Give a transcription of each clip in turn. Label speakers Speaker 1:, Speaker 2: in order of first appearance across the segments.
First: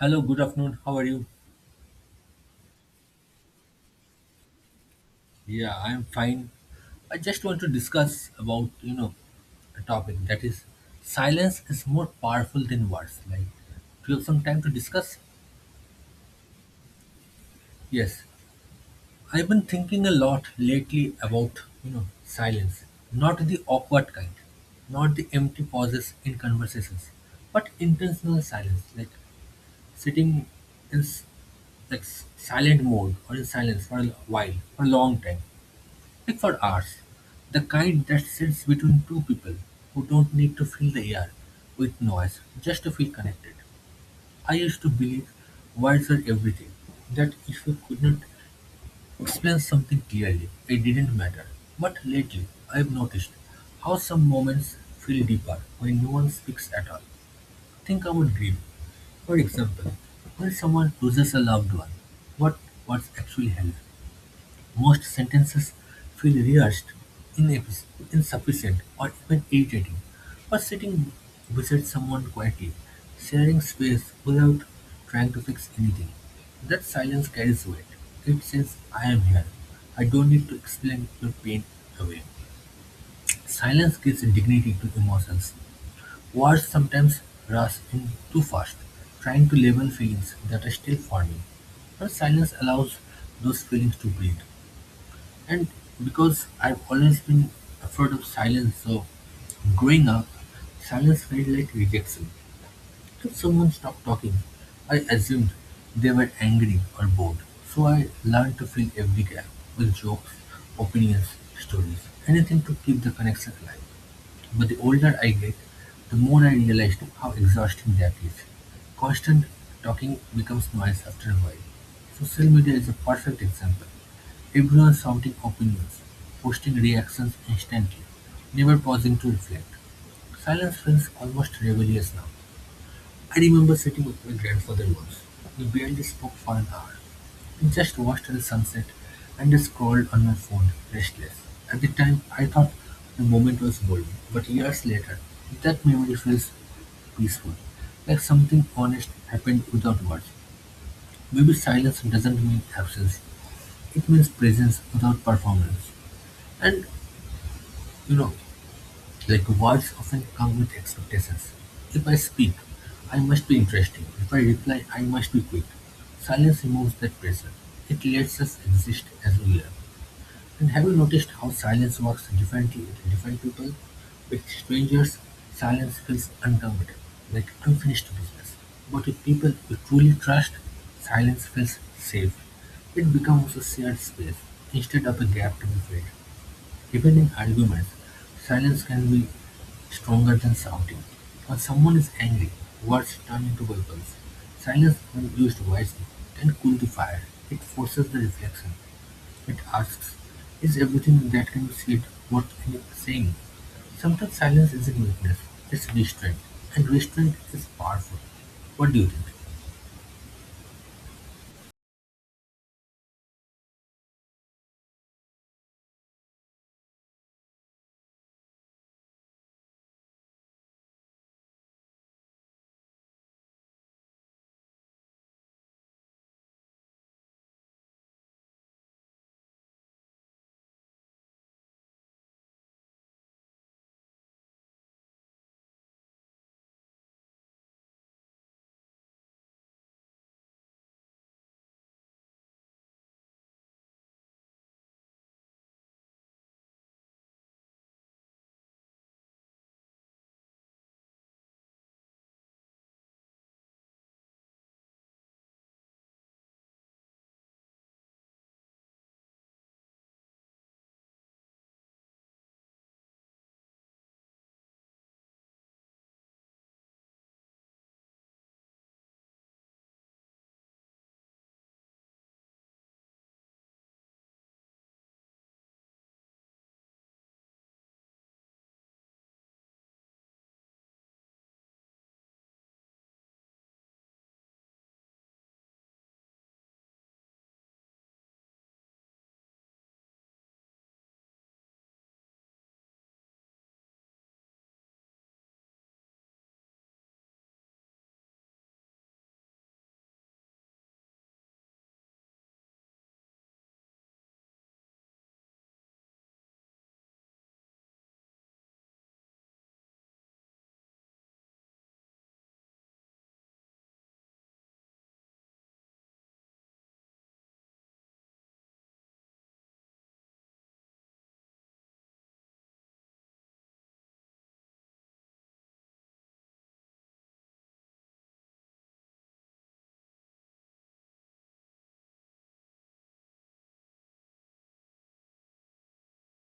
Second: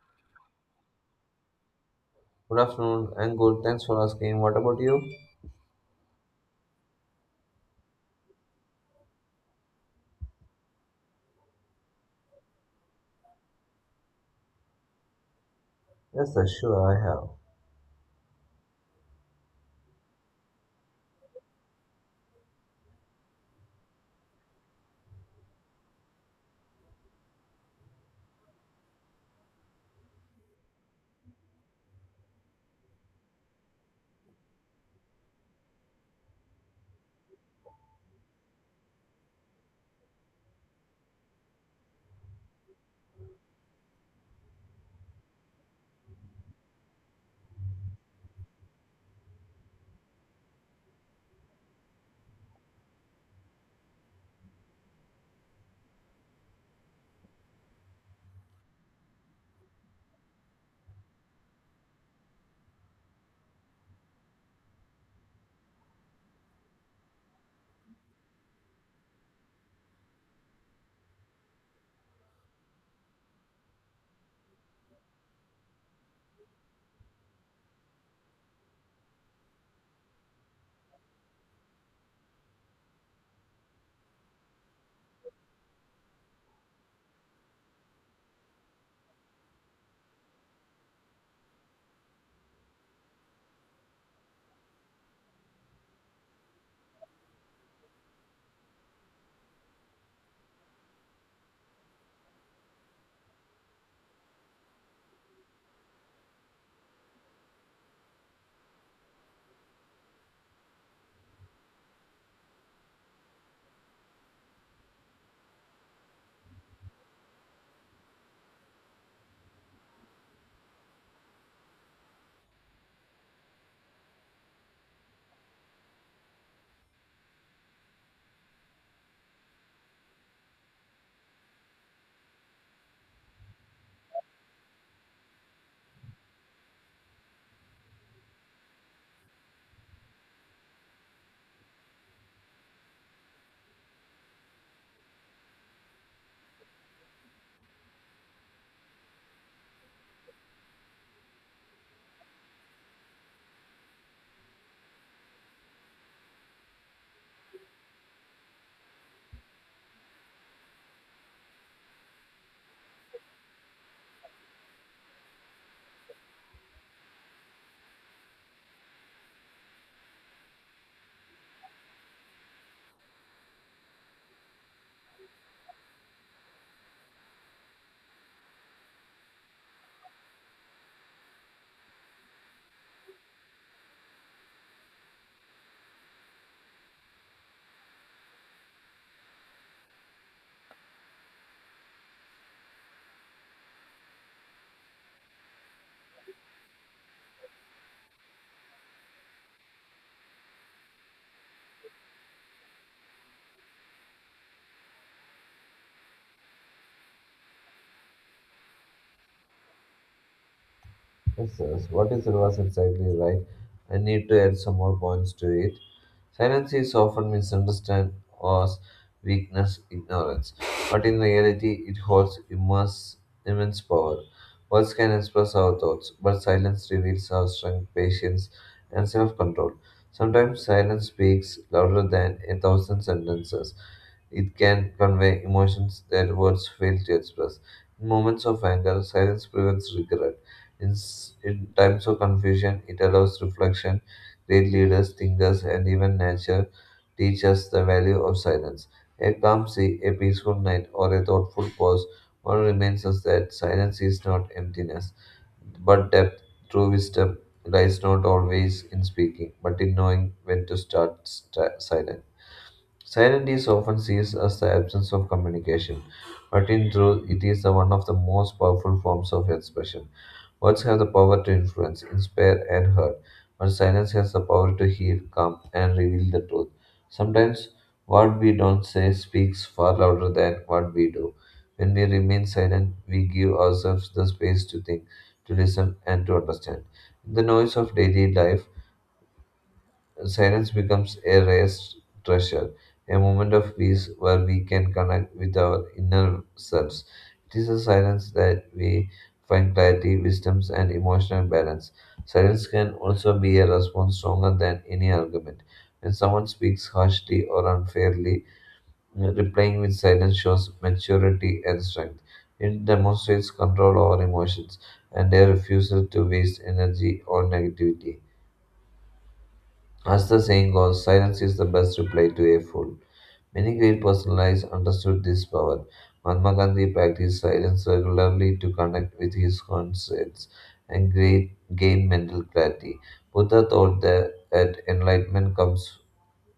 Speaker 1: Hello, good afternoon. How are you?
Speaker 2: Good afternoon. I'm good. Thanks for asking. What about you?
Speaker 1: Yeah, I am fine. I just want to discuss about, a topic that is silence is more powerful than words. Like, do you have some time to discuss?
Speaker 2: Yes, sir. Sure, I have.
Speaker 1: Yes. I've been thinking a lot lately about, silence. Not the awkward kind, not the empty pauses in conversations, but intentional silence. Like sitting in silent mode or in silence for a while, for a long time. Like for ours, the kind that sits between two people who don't need to fill the air with noise just to feel connected. I used to believe words were everything, that if you could not explain something clearly, it didn't matter. But lately, I've noticed how some moments feel deeper when no one speaks at all. Think about grief, for example, when someone loses a loved one, what what's actually held most sentences feel rehearsed, ineffic- insufficient, or even irritating. But sitting beside someone quietly, sharing space without trying to fix anything, that silence carries weight. It says, I am here. I don't need to explain your pain away. Silence gives dignity to emotions. Words sometimes rush in too fast, trying to label feelings that are still forming. But silence allows those feelings to breathe. And because I've always been afraid of silence, so growing up, silence felt like rejection. If someone stopped talking, I assumed they were angry or bored. So I learned to fill every gap with jokes, opinions, stories, anything to keep the connection alive. But the older I get, the more I realized how exhausting that is. Constant talking becomes noise after a while. Social media is a perfect example. Everyone shouting opinions, posting reactions instantly, never pausing to reflect. Silence feels almost rebellious now. I remember sitting with my grandfather once. We barely spoke for an hour. We just watched the sunset and I scrolled on my phone, restless. At the time, I thought the moment was bold, but years later, that memory feels peaceful, like something honest happened without words. Maybe silence doesn't mean absence, it means presence without performance. And you know, words often come with expectations. If I speak, I must be interesting. If I reply, I must be quick. Silence removes that pressure. It lets us exist as we are. And have you noticed how silence works differently with different people? With strangers, silence feels uncomfortable, like unfinished business. But with people you truly trust, silence feels safe. It becomes a shared space instead of a gap to be filled. Even in arguments, silence can be stronger than shouting. When someone is angry, words turn into weapons. Silence, when used wisely, can cool the fire. It forces the reflection. It asks, is everything that can be said worth saying? Sometimes silence isn't weakness, it's restraint. And restraint is powerful. What do you think?
Speaker 2: Yes, sir. What is the reverse exactly right? I need to add some more points to it. Silence is often misunderstood as weakness, ignorance, but in reality, it holds immense power. Words can express our thoughts, but silence reveals our strength, patience, and self control. Sometimes silence speaks louder than a thousand sentences. It can convey emotions that words fail to express. In moments of anger, silence prevents regret. In times of confusion, it allows reflection. Great leaders, thinkers, and even nature teach us the value of silence. A calm sea, a peaceful night, or a thoughtful pause, one reminds us that silence is not emptiness, but depth. True wisdom lies not always in speaking, but in knowing when to silent. Silence is often seen as the absence of communication, but in truth, it is the one of the most powerful forms of expression. Words have the power to influence, inspire, and hurt, but silence has the power to heal, calm, and reveal the truth. Sometimes what we don't say speaks far louder than what we do. When we remain silent, we give ourselves the space to think, to listen, and to understand. In the noise of daily life, silence becomes a raised treasure, a moment of peace where we can connect with our inner selves. It is a silence that we find clarity, wisdom, and emotional balance. Silence can also be a response stronger than any argument. When someone speaks harshly or unfairly, replying with silence shows maturity and strength. It demonstrates control over emotions and a refusal to waste energy or negativity. As the saying goes, silence is the best reply to a fool. Many great personalities understood this power. Mahatma Gandhi practiced silence regularly to connect with his conscience and gain mental clarity. Buddha taught that enlightenment comes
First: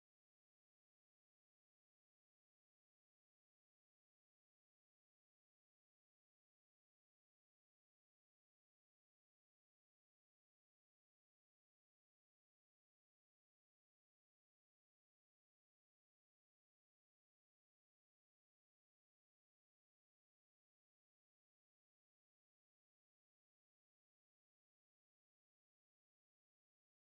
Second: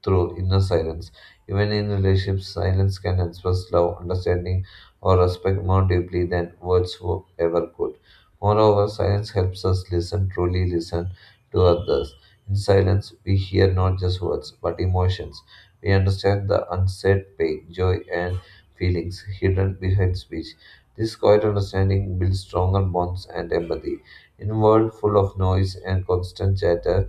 Speaker 2: through inner silence. Even in relationships, silence can express love, understanding, or respect more deeply than ever could. Moreover, silence helps us listen, truly listen to others. In silence, we hear not just words, but emotions. We understand the unsaid pain, joy, and feelings hidden behind speech. This quiet understanding builds stronger bonds and empathy. In a world full of noise and constant chatter,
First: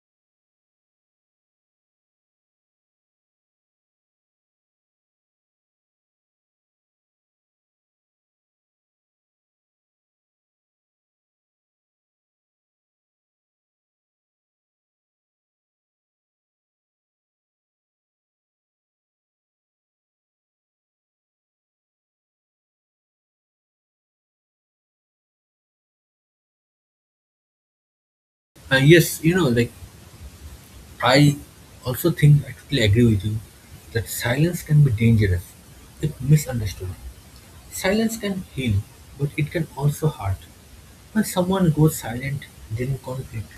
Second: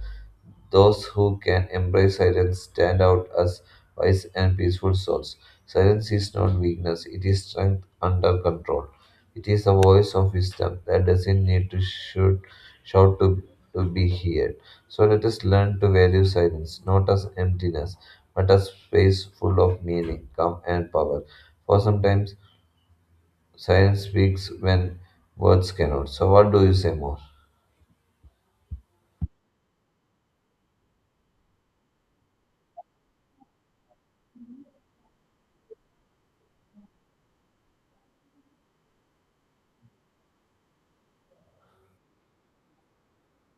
Speaker 2: those who can embrace silence stand out as wise and peaceful souls. Silence is not weakness, it is strength under control. It is the voice of wisdom that doesn't need to shout to, to be heard. So let us learn to value silence, not as emptiness, but as space full of meaning, calm, and power. For sometimes silence speaks when words cannot. So, what do you say more?
Speaker 1: Uh, yes, you know, like I also think I totally agree with you that silence can be dangerous if misunderstood. Silence can heal, but it can also hurt. When someone goes silent during conflict,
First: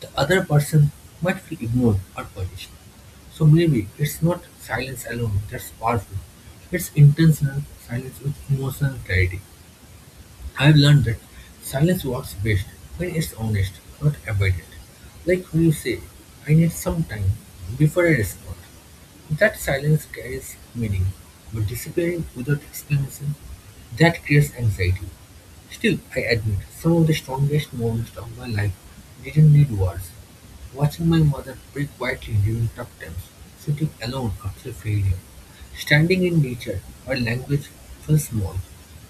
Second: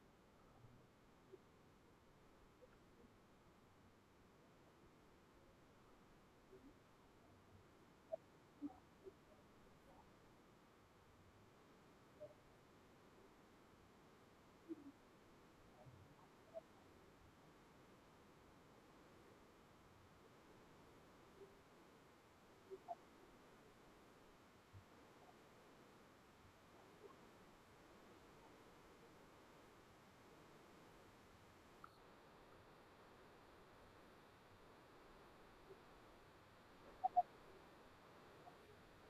Speaker 1: the other person might feel ignored or punished. So maybe it's not silence alone that's powerful, it's intentional silence with emotional clarity. I've learned that silence works best when it's honest, not avoided. Like when you say, I need some time before I respond. That silence carries meaning, but disappearing without explanation, that creates anxiety. Still, I admit, some of the strongest moments of my life didn't need words. Watching my mother pray quietly during tough times, sitting alone after failure, standing in nature or language fell small.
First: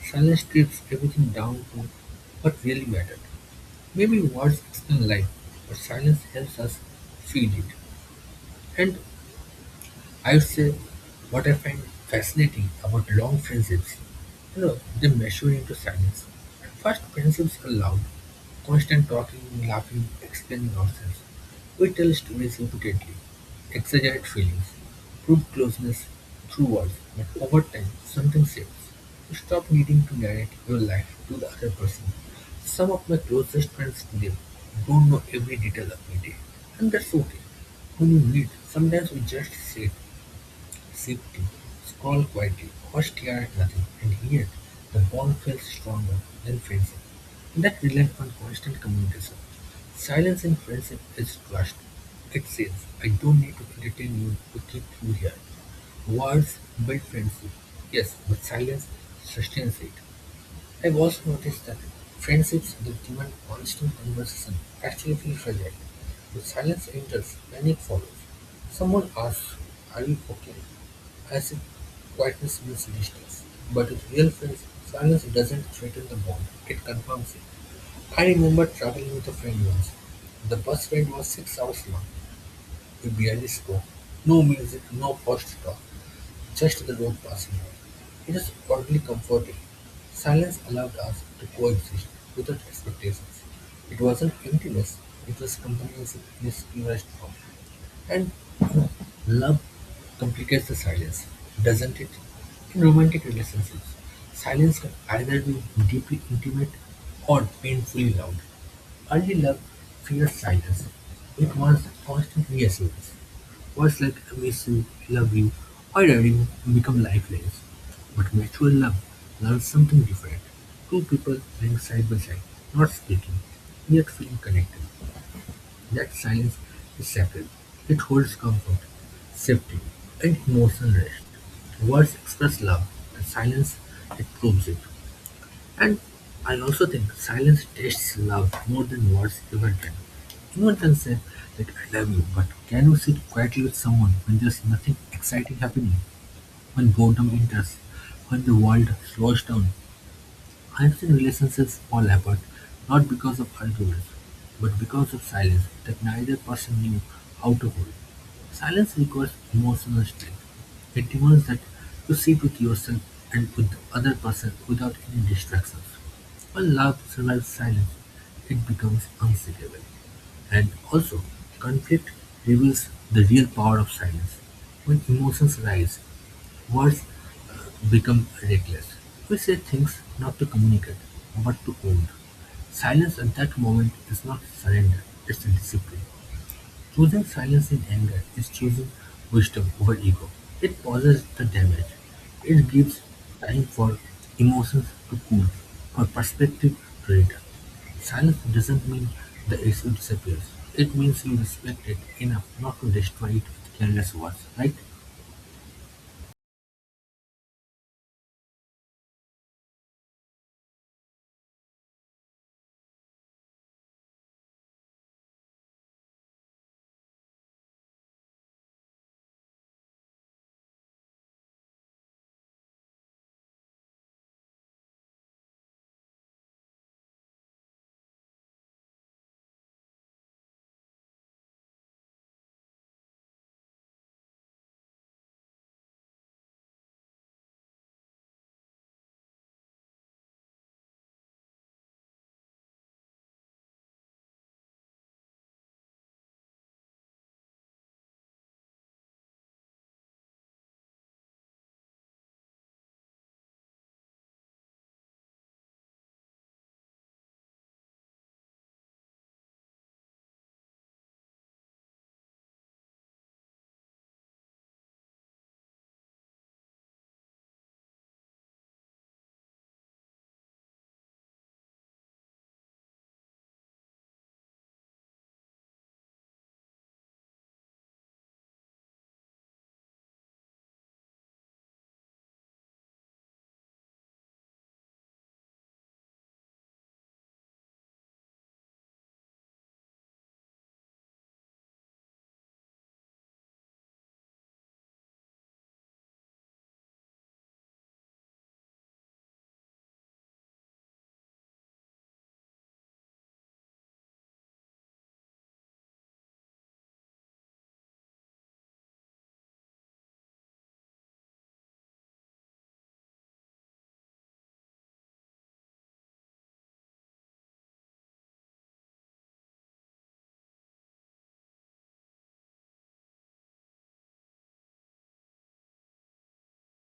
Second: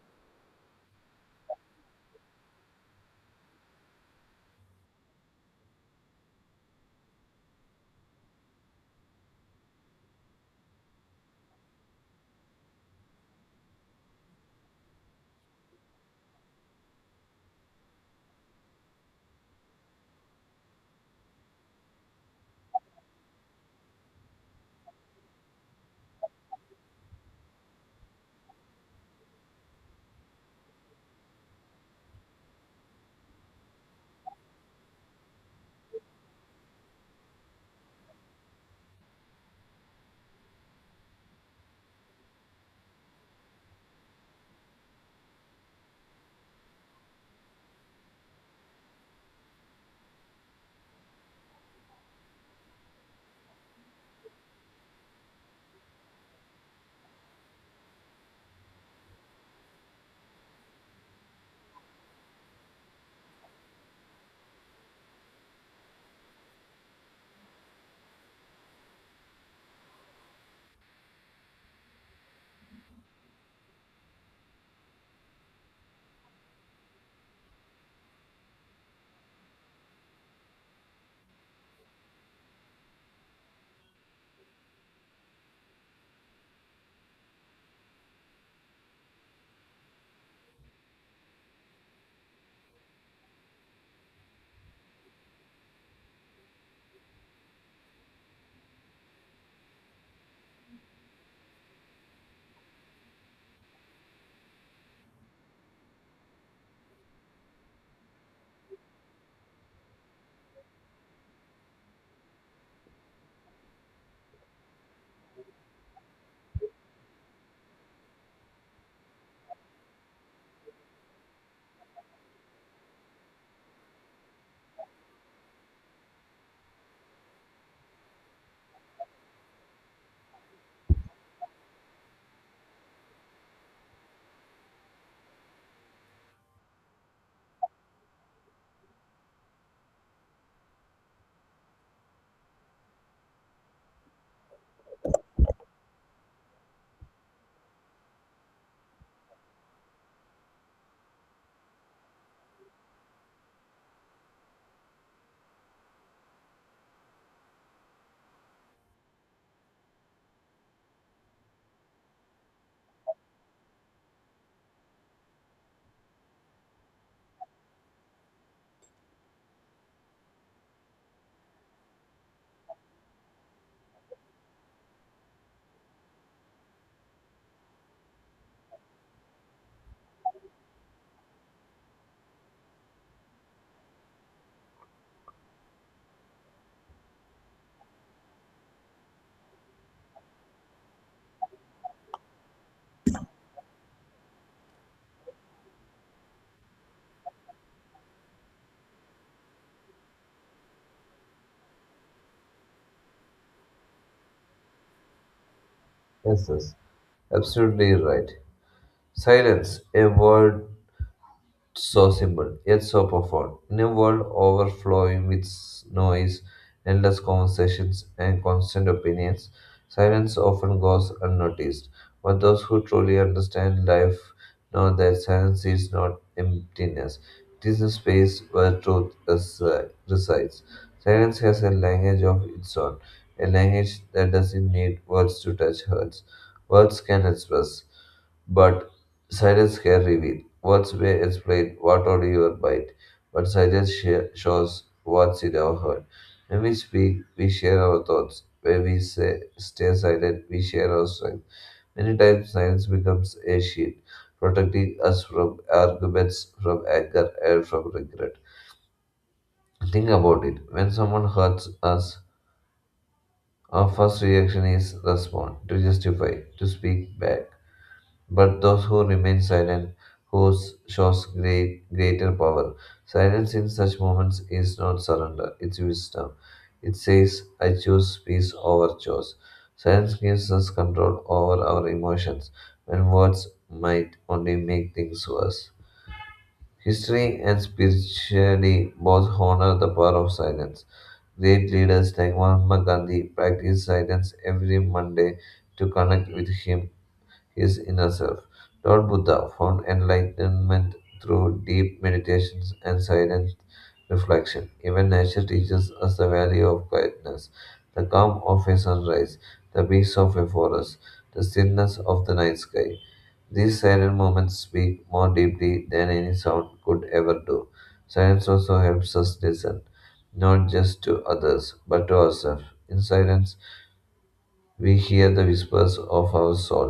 Speaker 1: Silence strips everything down to what really mattered. Maybe words explain life, but silence helps us feel it. And I'd say what I find fascinating about long friendships, they measure into silence. At first, friendships are loud, constant talking, laughing, explaining ourselves. We tell stories repeatedly, exaggerate feelings, prove closeness through words, but over time, something shifts. You stop needing to narrate your life to the other person. Some of my closest friends today don't know every detail of my day, and that's okay. When you meet, sometimes we just sit, sipped, scrawled quietly, first year at nothing, and yet the bond feels stronger than friendship. That relied on constant communication. Silence in friendship is trust. It says, I don't need to entertain you to keep you here. Words build friendship, yes, but silence sustains it. I've also noticed that friendships that demand constant conversation actually feel fragile. If silence enters, panic follows. Someone asks, are you okay? As if quietness means distance. But with real friends, silence doesn't threaten the bond, it confirms it. I remember traveling with a friend once. The bus ride was 6 hours long. We barely spoke. No music, no forced talk. Just the road passing. It is oddly comforting. Silence allowed us to coexist without expectations. It wasn't emptiness, it was companionship in its purest form. And love complicates the silence, doesn't it? In romantic relationships, silence can either be deeply intimate or painfully loud. Early love fears silence. It wants constant reassurance. Words like amazing, love you, or adore become lifelines. But mutual love learns something different. Two people lying side by side, not speaking, yet feeling connected. That silence is sacred. It holds comfort, safety, and emotional rest. Words express love, and silence it proves it. And I also think silence tests love more than words ever can. Anyone can say that I love you, but can you sit quietly with someone when there's nothing exciting happening, when boredom enters, when the world slows down? I've seen relationships fall apart not because of arguments, but because of silence that neither person knew how to hold. Silence requires emotional strength. It demands that you sit with yourself and with the other person without any distractions. When love survives silence, it becomes unsinkable. And also, conflict reveals the real power of silence. When emotions rise, words become reckless; we say things not to communicate, but to own. Silence at that moment is not surrender, it's discipline. Choosing silence in anger is choosing wisdom over ego. It pauses the damage. It gives time for emotions to cool, for perspective to return. Silence doesn't mean the issue disappears. It means you respect it enough not to destroy it with careless words, right?
Speaker 2: Yes, absolutely right. Silence, a word. So simple, yet so profound. In a world overflowing with noise, endless conversations, and constant opinions, silence often goes unnoticed. But those who truly understand life know that silence is not emptiness, it is a space where resides. Silence has a language of its own, a language that doesn't need words to touch hearts. Words can express. But silence can reveal. Words may explain what on your mind, but silence shows what's in our heart. When we speak, we share our thoughts. When we say, stay silent, we share our strength. Many times, silence becomes a shield, protecting us from arguments, from anger, and from regret. Think about it. When someone hurts us, our first reaction is respond, to justify, to speak back. But those who remain silent who shows greater power. Silence in such moments is not surrender, it's wisdom. It says, I choose peace over choice. Silence gives us control over our emotions when words might only make things worse. History and spirituality both honor the power of silence. Great leaders like Mahatma Gandhi practiced silence every Monday to connect with him his inner self. Lord Buddha found enlightenment through deep meditations and silent reflection. Even nature teaches us the value of quietness, the calm of a sunrise, the peace of a forest, the stillness of the night sky. These silent moments speak more deeply than any sound could ever do. Silence also helps us listen, not just to others, but to ourselves. In silence, we hear the whispers of our soul,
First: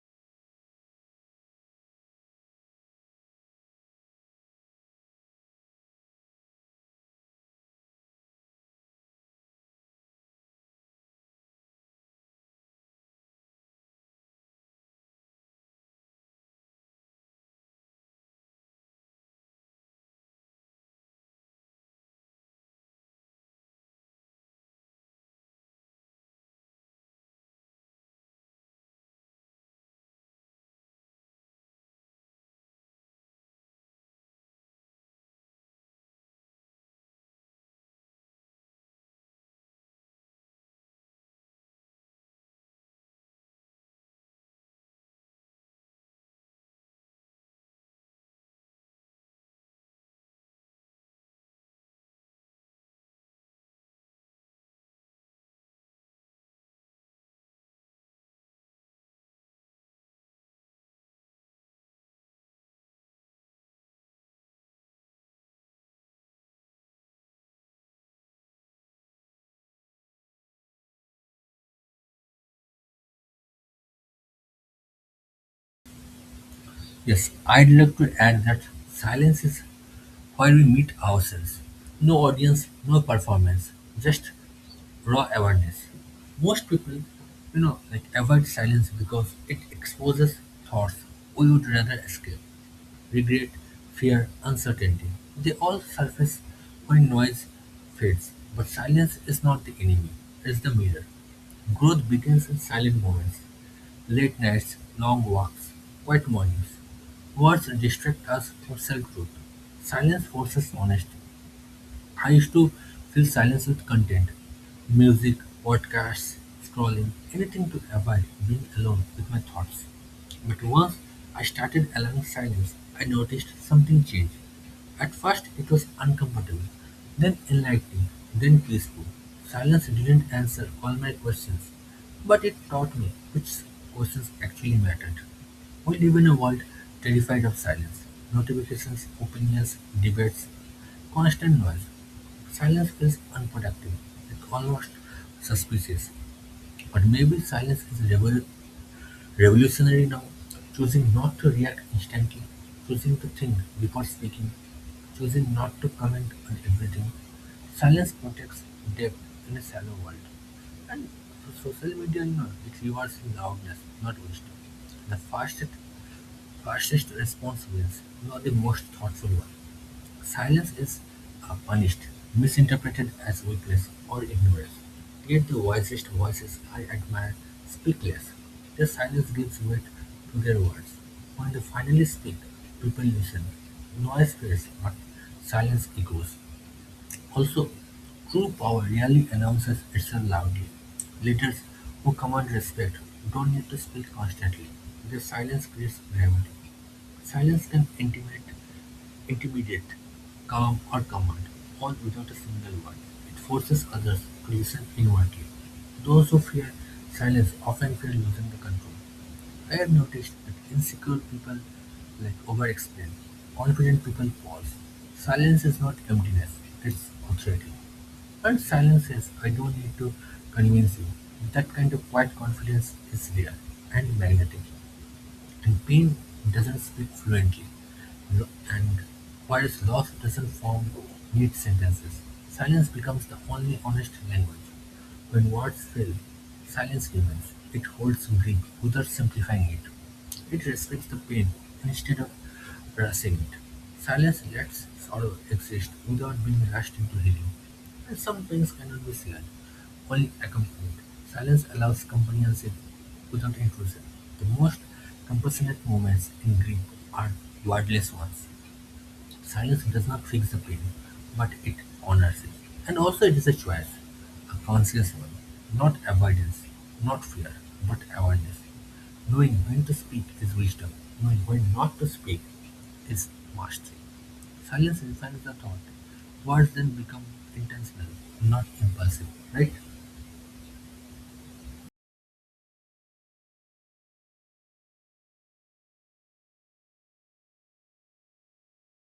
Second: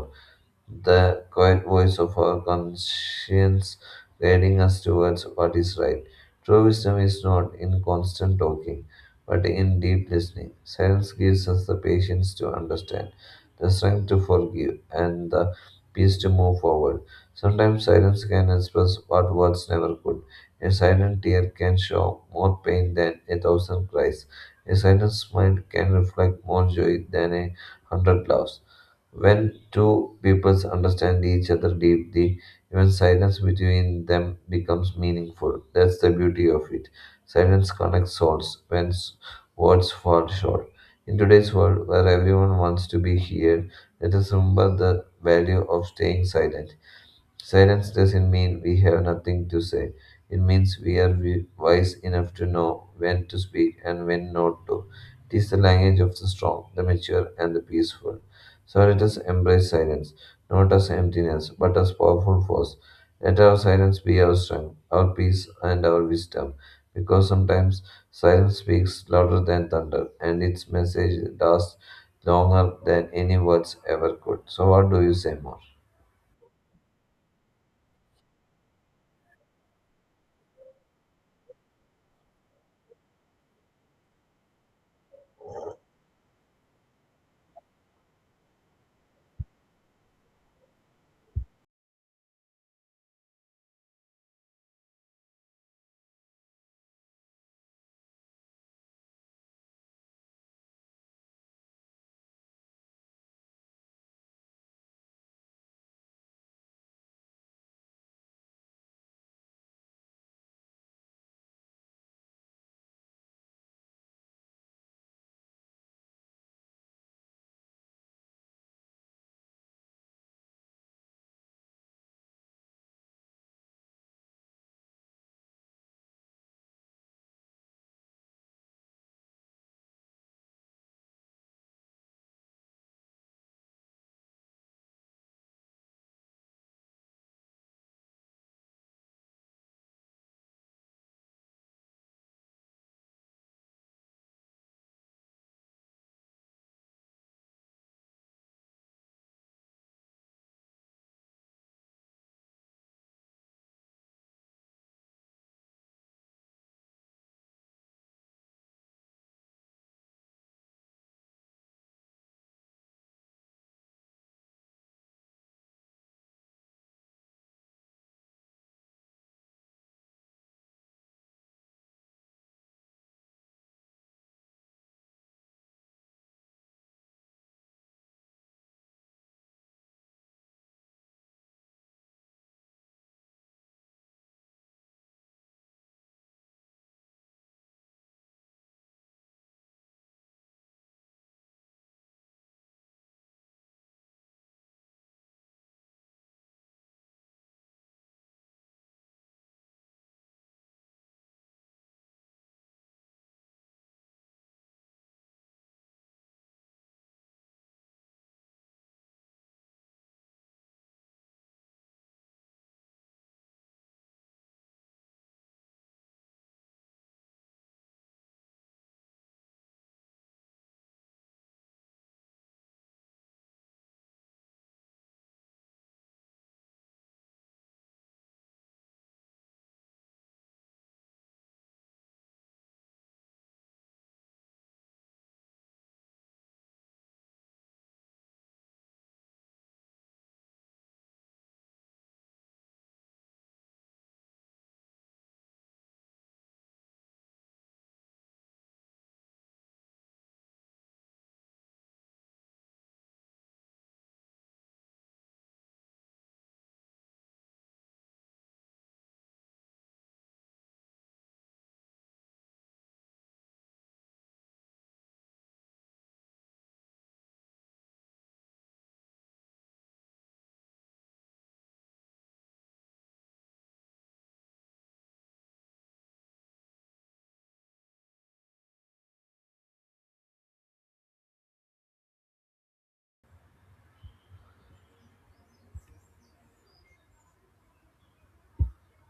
Speaker 2: the quiet voice of our conscience guiding us towards what is right. True wisdom is not in constant talking, but in deep listening. Silence gives us the patience to understand, the strength to forgive, and the peace to move forward. Sometimes silence can express what words never could. A silent tear can show more pain than a thousand cries. A silent smile can reflect more joy than a hundred loves. When two peoples understand each other deeply, even silence between them becomes meaningful. That's the beauty of it. Silence connects souls when words fall short. In today's world, where everyone wants to be heard, let us remember the value of staying silent. Silence doesn't mean we have nothing to say. It means we are wise enough to know when to speak and when not to. It is the language of the strong, the mature, and the peaceful. So let us embrace silence, not as emptiness, but as powerful force. Let our silence be our strength, our peace, and our wisdom, because sometimes silence speaks louder than thunder, and its message lasts longer than any words ever could. So, what do you say more?
Speaker 1: Yes, I'd like to add that silence is where we meet ourselves. No audience, no performance, just raw awareness. Most people, avoid silence because it exposes thoughts we would rather escape regret, fear, uncertainty. They all surface when noise fades. But silence is not the enemy, it's the mirror. Growth begins in silent moments. Late nights, long walks, quiet mornings. Words distract us from self-truth. Silence forces honesty. I used to fill silence with content. Music, podcasts, scrolling, anything to avoid being alone with my thoughts. But once I started allowing silence, I noticed something change. At first, it was uncomfortable, then enlightening, then peaceful. Silence didn't answer all my questions, but it taught me which questions actually mattered. We live in a world terrified of silence, notifications, opinions, debates, constant noise. Silence is unproductive and almost suspicious, but maybe silence is revolutionary now. Choosing not to react instantly, choosing to think before speaking, choosing not to comment on everything. Silence protects depth in a shallow world. And so social media, it rewards loudness, not wisdom. The fastest response wins, not the most thoughtful one. Silence is punished, misinterpreted as weakness or ignorance. Yet the wisest voices I admire speak less. Their silence gives weight to their words. When they finally speak, people listen. Noise fades, but silence echoes. Also, true power rarely announces itself loudly. Leaders who command respect don't need to speak constantly. Their silence creates gravity. Silence can intimidate intermediate, calm or command, all without a single word. It forces others to listen inwardly. Those who fear silence often fear losing the control. I have noticed that insecure people like overexplain. Confident people pause. Silence is not emptiness, it's authority. And silence says, I don't need to convince you. That kind of quiet confidence is rare and magnetic. And pain doesn't speak fluently, and whilst loss doesn't form neat sentences, silence becomes the only honest language. When words fail, silence remains. It holds grief without simplifying it. It respects the pain instead of rushing it. Silence lets sorrow exist without being rushed into healing. And some drinks cannot be shared, only accompanied. Silence allows companionship without intrusion. The most compassionate moments in grief are wordless ones. Silence does not fix the pain, but it honors it. And also, it is a choice, a conscious one, not avoidance, not fear, but awareness. Knowing when to speak is wisdom, knowing when not to speak is mastery. Silence refines the thought. Words then become intentional, not impulsive, right?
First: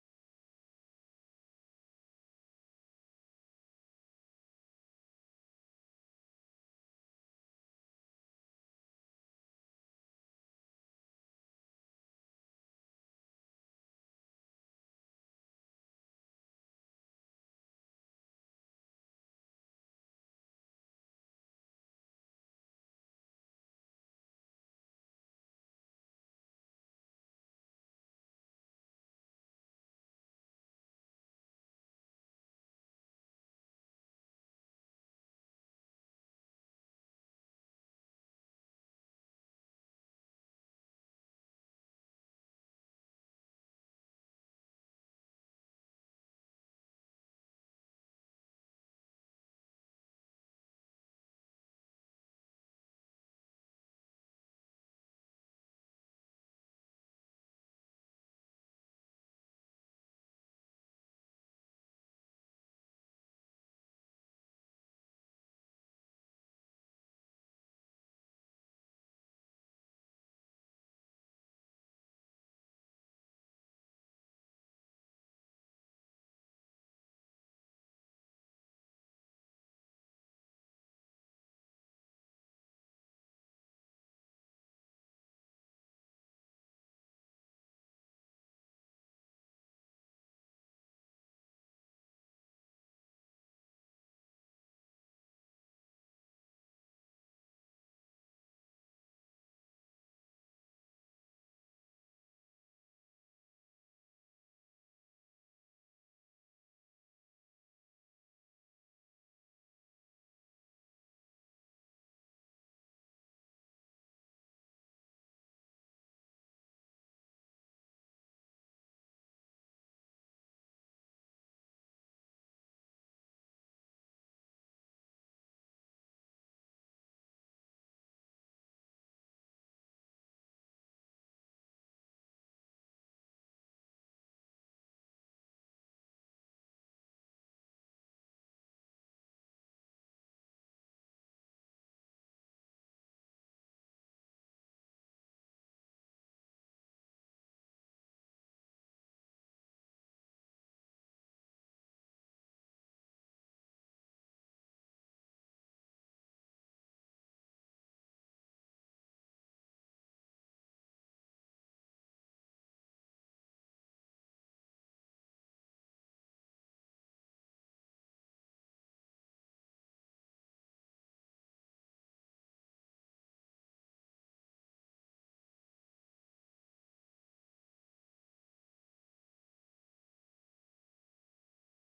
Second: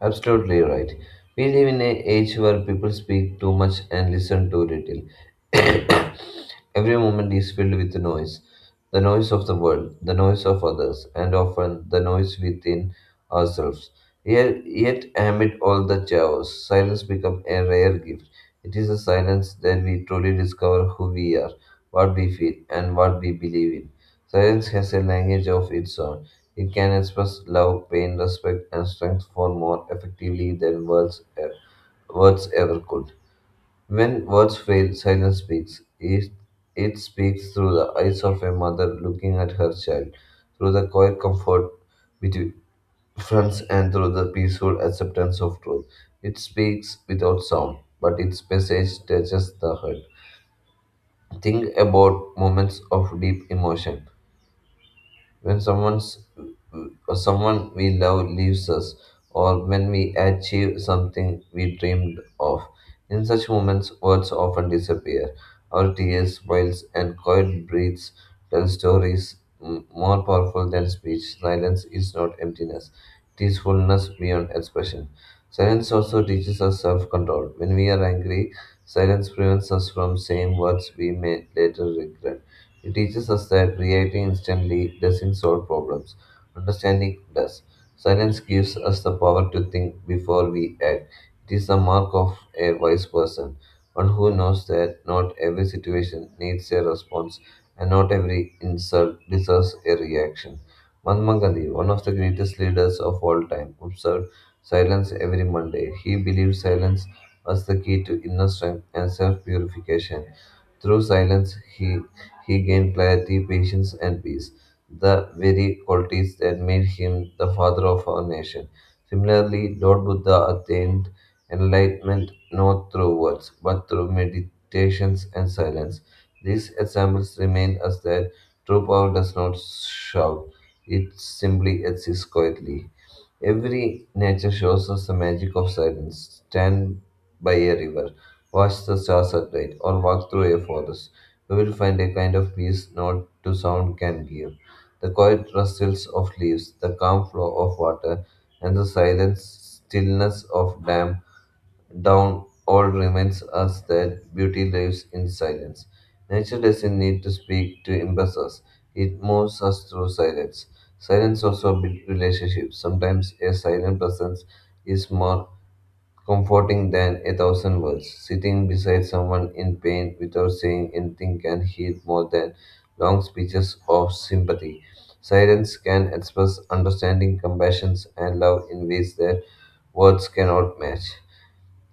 Speaker 2: Absolutely right. We live in an age where people speak too much and listen too little. Every moment is filled with noise, the noise of the world, the noise of others, and often the noise within ourselves. Yet, amid all the chaos, silence becomes a rare gift. It is a silence that we truly discover who we are, what we feel, and what we believe in. Silence has a language of its own. It can express love, pain, respect, and strength for more effectively than words ever could. When words fail, silence speaks. It speaks through the eyes of a mother looking at her child, through the quiet comfort between friends, and through the peaceful acceptance of truth. It speaks without sound, but its message touches the heart. Think about moments of deep emotion when someone's or someone we love leaves us or when we achieve something we dreamed of. In such moments, words often disappear. Our tears, smiles, and quiet breaths tell stories more powerful than speech. Silence is not emptiness, it is fullness beyond expression. Silence also teaches us self control. When we are angry, silence prevents us from saying words we may later regret. It teaches us that reacting instantly doesn't solve problems. Understanding does. Silence gives us the power to think before we act. It is the mark of a wise person, one who knows that not every situation needs a response and not every insult deserves a reaction. Mahatma Gandhi, one of the greatest leaders of all time, observed silence every Monday. He believed silence was the key to inner strength and self purification. Through silence, he gained clarity, patience, and peace, the very qualities that made him the father of our nation. Similarly, Lord Buddha attained enlightenment not through words, but through meditations and silence. These examples remind us that true power does not shout, it simply exists quietly. Every nature shows us the magic of silence. Stand by a river, watch the stars at night, or walk through a forest. You will find a kind of peace not to sound can give. The quiet rustles of leaves, the calm flow of water, and the silent stillness of dam down all reminds us that beauty lives in silence. Nature doesn't need to speak to impress us. It moves us through silence. Silence also builds relationships. Sometimes a silent presence is more comforting than a thousand words. Sitting beside someone in pain without saying anything can heal more than long speeches of sympathy. Silence can express understanding, compassion, and love in ways that words cannot match.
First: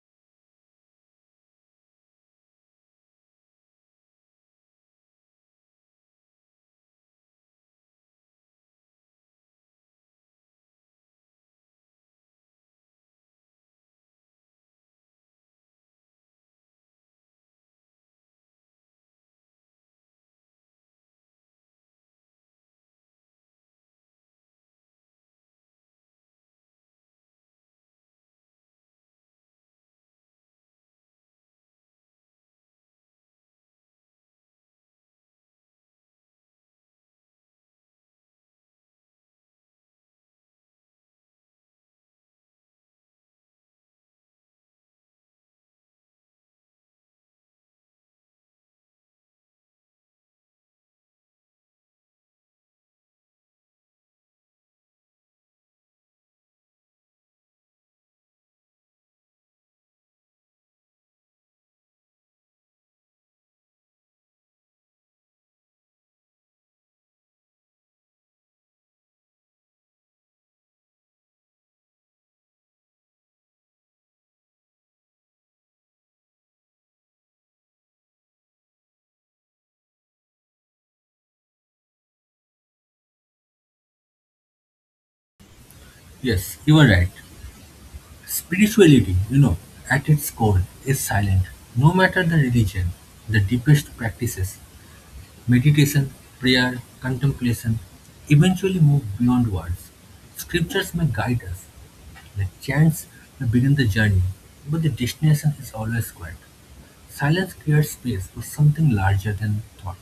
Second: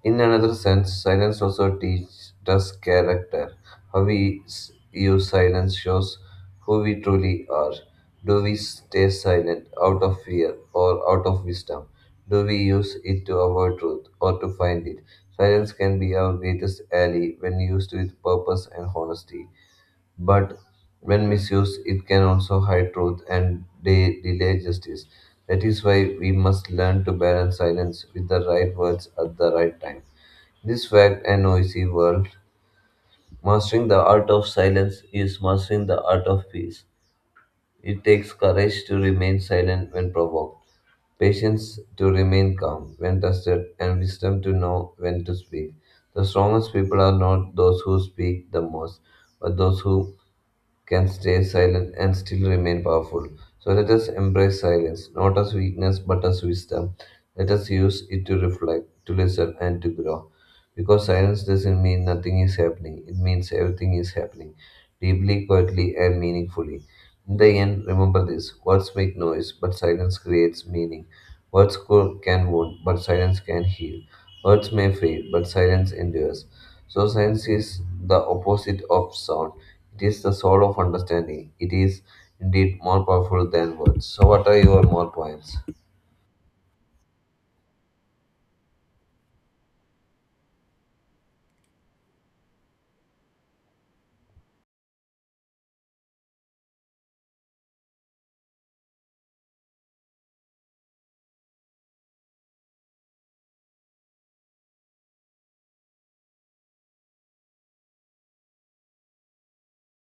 Speaker 2: In another sense, silence also teaches us character. How we use silence shows who we truly are. Do we stay silent out of fear or out of wisdom? Do we use it to avoid truth or to find it? Silence can be our greatest ally when used with purpose and honesty. But when misused, it can also hide truth and delay justice. That is why we must learn to balance silence with the right words at the right time. This fact and noisy world, mastering the art of silence is mastering the art of peace. It takes courage to remain silent when provoked, patience to remain calm when tested, and wisdom to know when to speak. The strongest people are not those who speak the most, but those who can stay silent and still remain powerful. So let us embrace silence, not as weakness but as wisdom. Let us use it to reflect, to listen, and to grow. Because silence doesn't mean nothing is happening, it means everything is happening, deeply, quietly, and meaningfully. In the end, remember this words make noise, but silence creates meaning. Can wound, but silence can heal. Words may fade, but silence endures. So, silence is the opposite of sound, it is the soul of understanding. It is indeed more powerful than words. So, what are your more points?
Speaker 1: Yes, you are right. Spirituality, at its core is silent. No matter the religion, the deepest practices, meditation, prayer, contemplation, eventually move beyond words. Scriptures may guide us, the chants may begin the journey, but the destination is always quiet. Silence cleared space for something larger than thought.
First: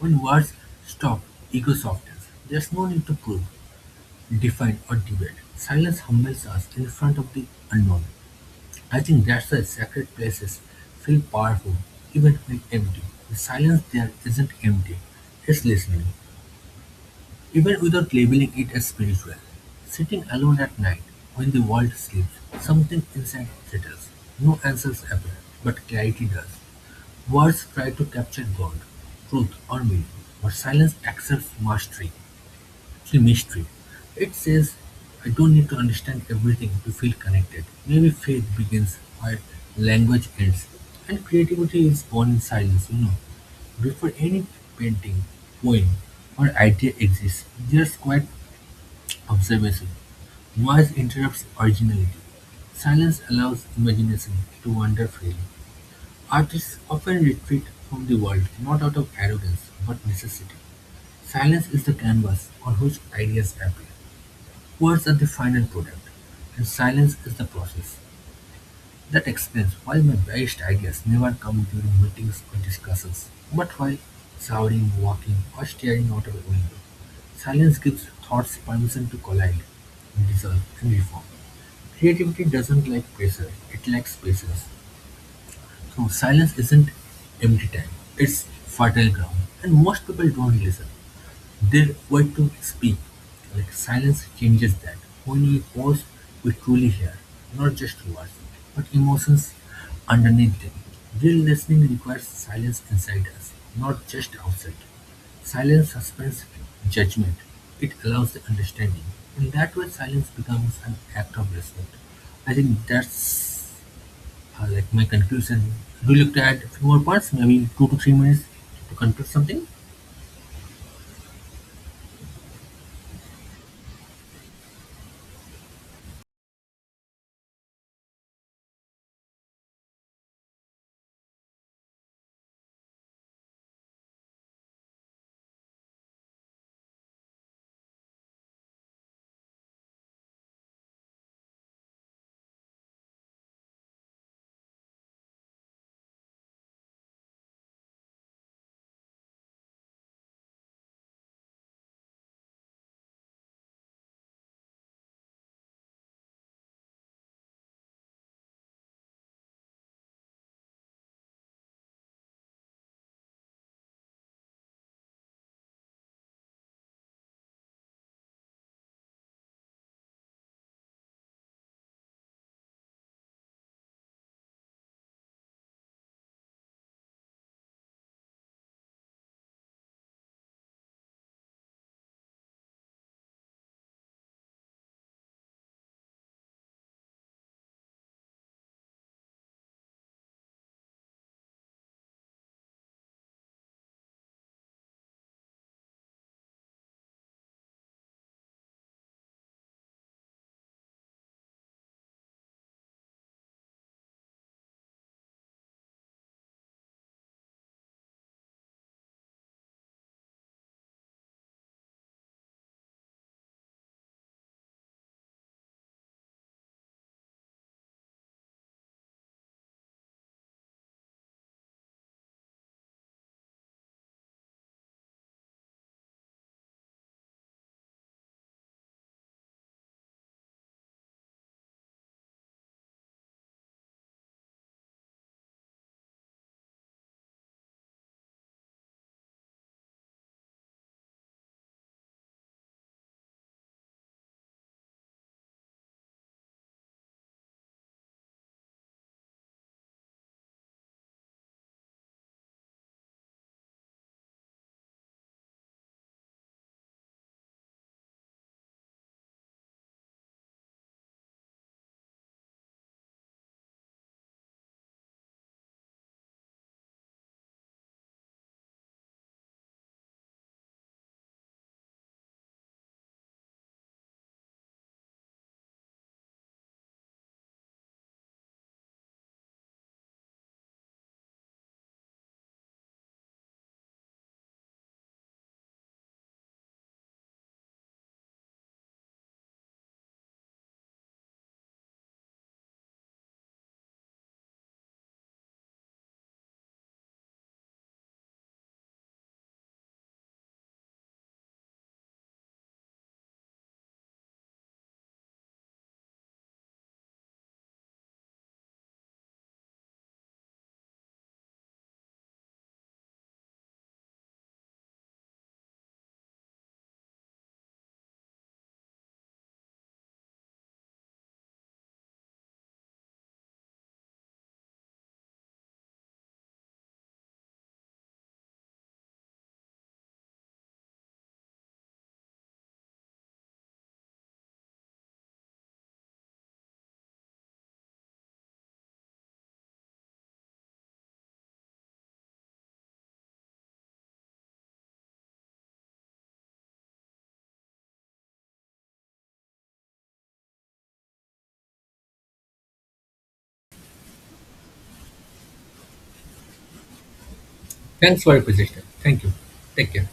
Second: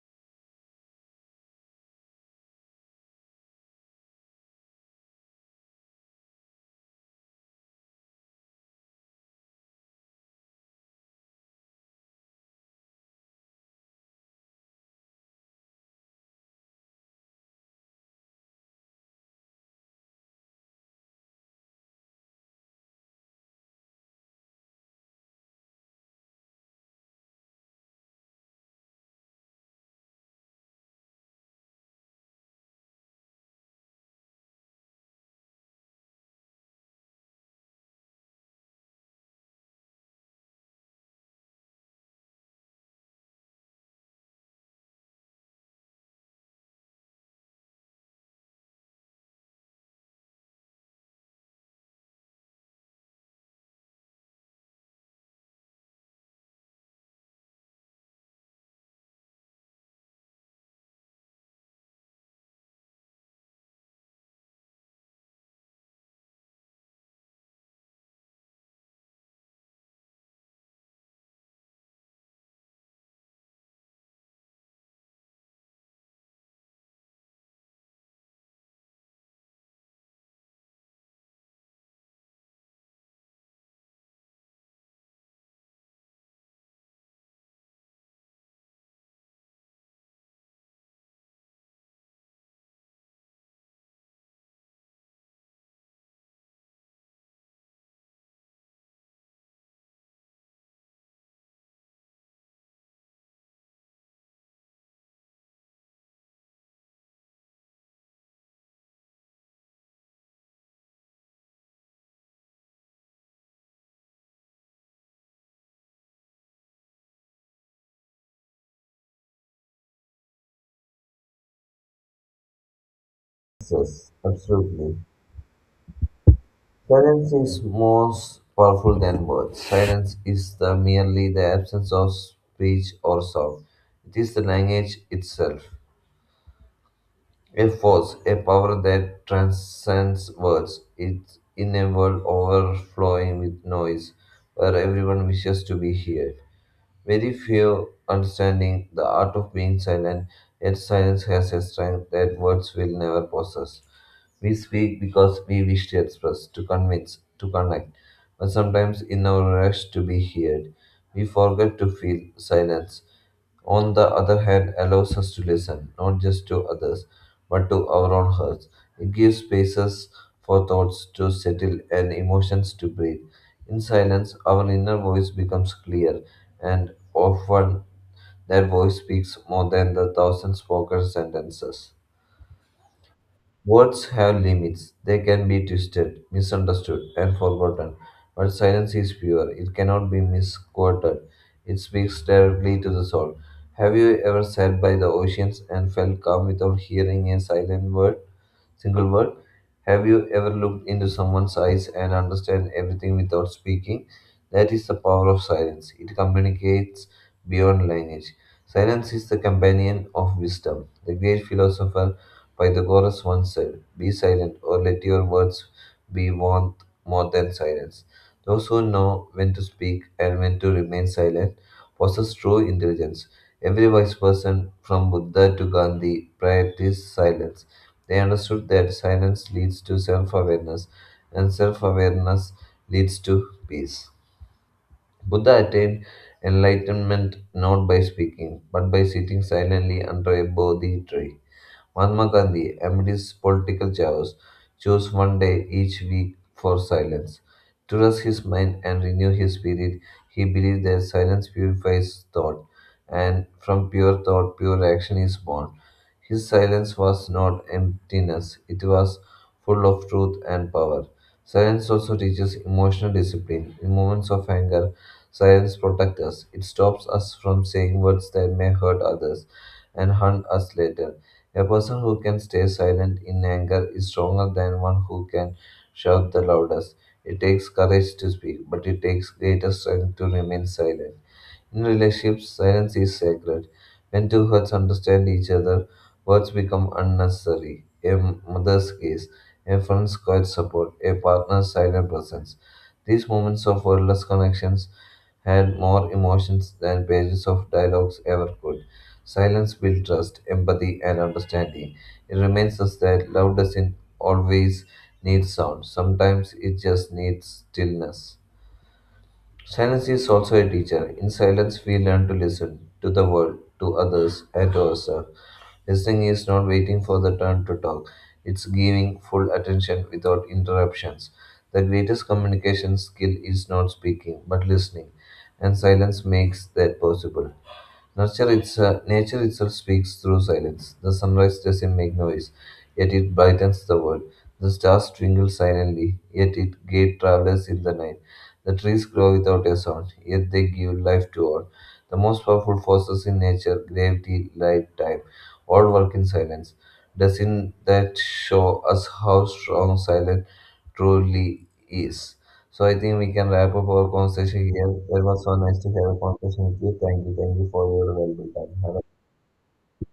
Speaker 1: When words stop ego softens, there's no need to prove, define, or debate. Silence humbles us in front of the unknown. I think that's why sacred places feel powerful even when empty. The silence there isn't empty, it's listening, even without labeling it as spiritual. Sitting alone at night, when the world sleeps, something inside settles. No answers appear, but clarity does. Words try to capture God, truth, or meaning, but silence accepts mastery, through mystery. It says, I don't need to understand everything to feel connected. Maybe faith begins where language ends, and creativity is born in silence, Before any painting, poem, or idea exists, there's quiet observation. Noise interrupts originality. Silence allows imagination to wander freely. Artists often retreat from the world not out of arrogance but necessity. Silence is the canvas on which ideas appear. Words are the final product, and silence is the process. That explains why my best ideas never come during meetings or discussions, but while showering, walking, or staring out of a window. Silence gives thoughts permission to collide, dissolve, and reform. Creativity doesn't like pressure, it lacks patience. So silence isn't empty time, it's fertile ground. And most people don't listen. They wait to speak. Like silence changes that. When we pause, we truly hear, not just words, but emotions underneath them. Real listening requires silence inside us, not just outside. Silence suspends judgment. It allows the understanding. In that way, silence becomes an act of respect. I think that's my conclusion. Do you look to add a few more parts? Maybe 2 to 3 minutes to conclude something?
Speaker 2: Yes, absolutely. Silence is more powerful than words. Silence is the merely the absence of speech or sound. It is the language itself. A force, a power that transcends words. It's in a world overflowing with noise, where everyone wishes to be heard. Very few understanding the art of being silent, yet silence has a strength that words will never possess. We speak because we wish to express, to convince, to connect, but sometimes in our rush to be heard, we forget to feel silence on the other hand, allows us to listen, not just to others, but to our own hearts. It gives spaces for thoughts to settle and emotions to breathe. In silence, our inner voice becomes clear, and often that voice speaks more than the thousand spoken sentences. Words have limits. They can be twisted, misunderstood, and forgotten. But silence is pure. It cannot be misquoted. It speaks directly to the soul. Have you ever sat by the oceans and felt calm without hearing a silent word? Single word. Have you ever looked into someone's eyes and understand everything without speaking? That is the power of silence. It communicates beyond language. Silence is the companion of wisdom. The great philosopher Pythagoras once said, "Be silent, or let your words be warmth more than silence." Those who know when to speak and when to remain silent possess true intelligence. Every wise person, from Buddha to Gandhi, practiced silence. They understood that silence leads to self awareness, and self awareness leads to peace. Buddha attained enlightenment not by speaking, but by sitting silently under a Bodhi tree. Mahatma Gandhi, amidst political chaos, chose one day each week for silence. To rest his mind and renew his spirit, he believed that silence purifies thought, and from pure thought, pure action is born. His silence was not emptiness, it was full of truth and power. Silence also teaches emotional discipline. In moments of anger, silence protects us. It stops us from saying words that may hurt others and harm us later. A person who can stay silent in anger is stronger than one who can shout the loudest. It takes courage to speak, but it takes greater strength to remain silent. In relationships, silence is sacred. When two hearts understand each other, words become unnecessary. A mother's kiss, a friend's quiet support, a partner's silent presence. These moments of wordless connections had more emotions than pages of dialogues ever could. Silence builds trust, empathy, and understanding. It reminds us that love doesn't always need sound. Sometimes it just needs stillness. Silence is also a teacher. In silence, we learn to listen to the world, to others, and to ourselves. Listening is not waiting for the turn to talk, it's giving full attention without interruptions. The greatest communication skill is not speaking, but listening, and silence makes that possible. Nature itself speaks through silence. The sunrise doesn't make noise, yet it brightens the world. The stars twinkle silently, yet it guide travelers in the night. The trees grow without a sound, yet they give life to all. The most powerful forces in nature, gravity, light, time, all work in silence. Doesn't that show us how strong silence truly is? So I think we can wrap up our conversation here. It was so nice to have a conversation with you. Thank you. Thank you for your
Speaker 1: Thanks for your
Speaker 2: valuable time.
Speaker 1: suggestion.
Speaker 2: Have
Speaker 1: Thank you. Take care.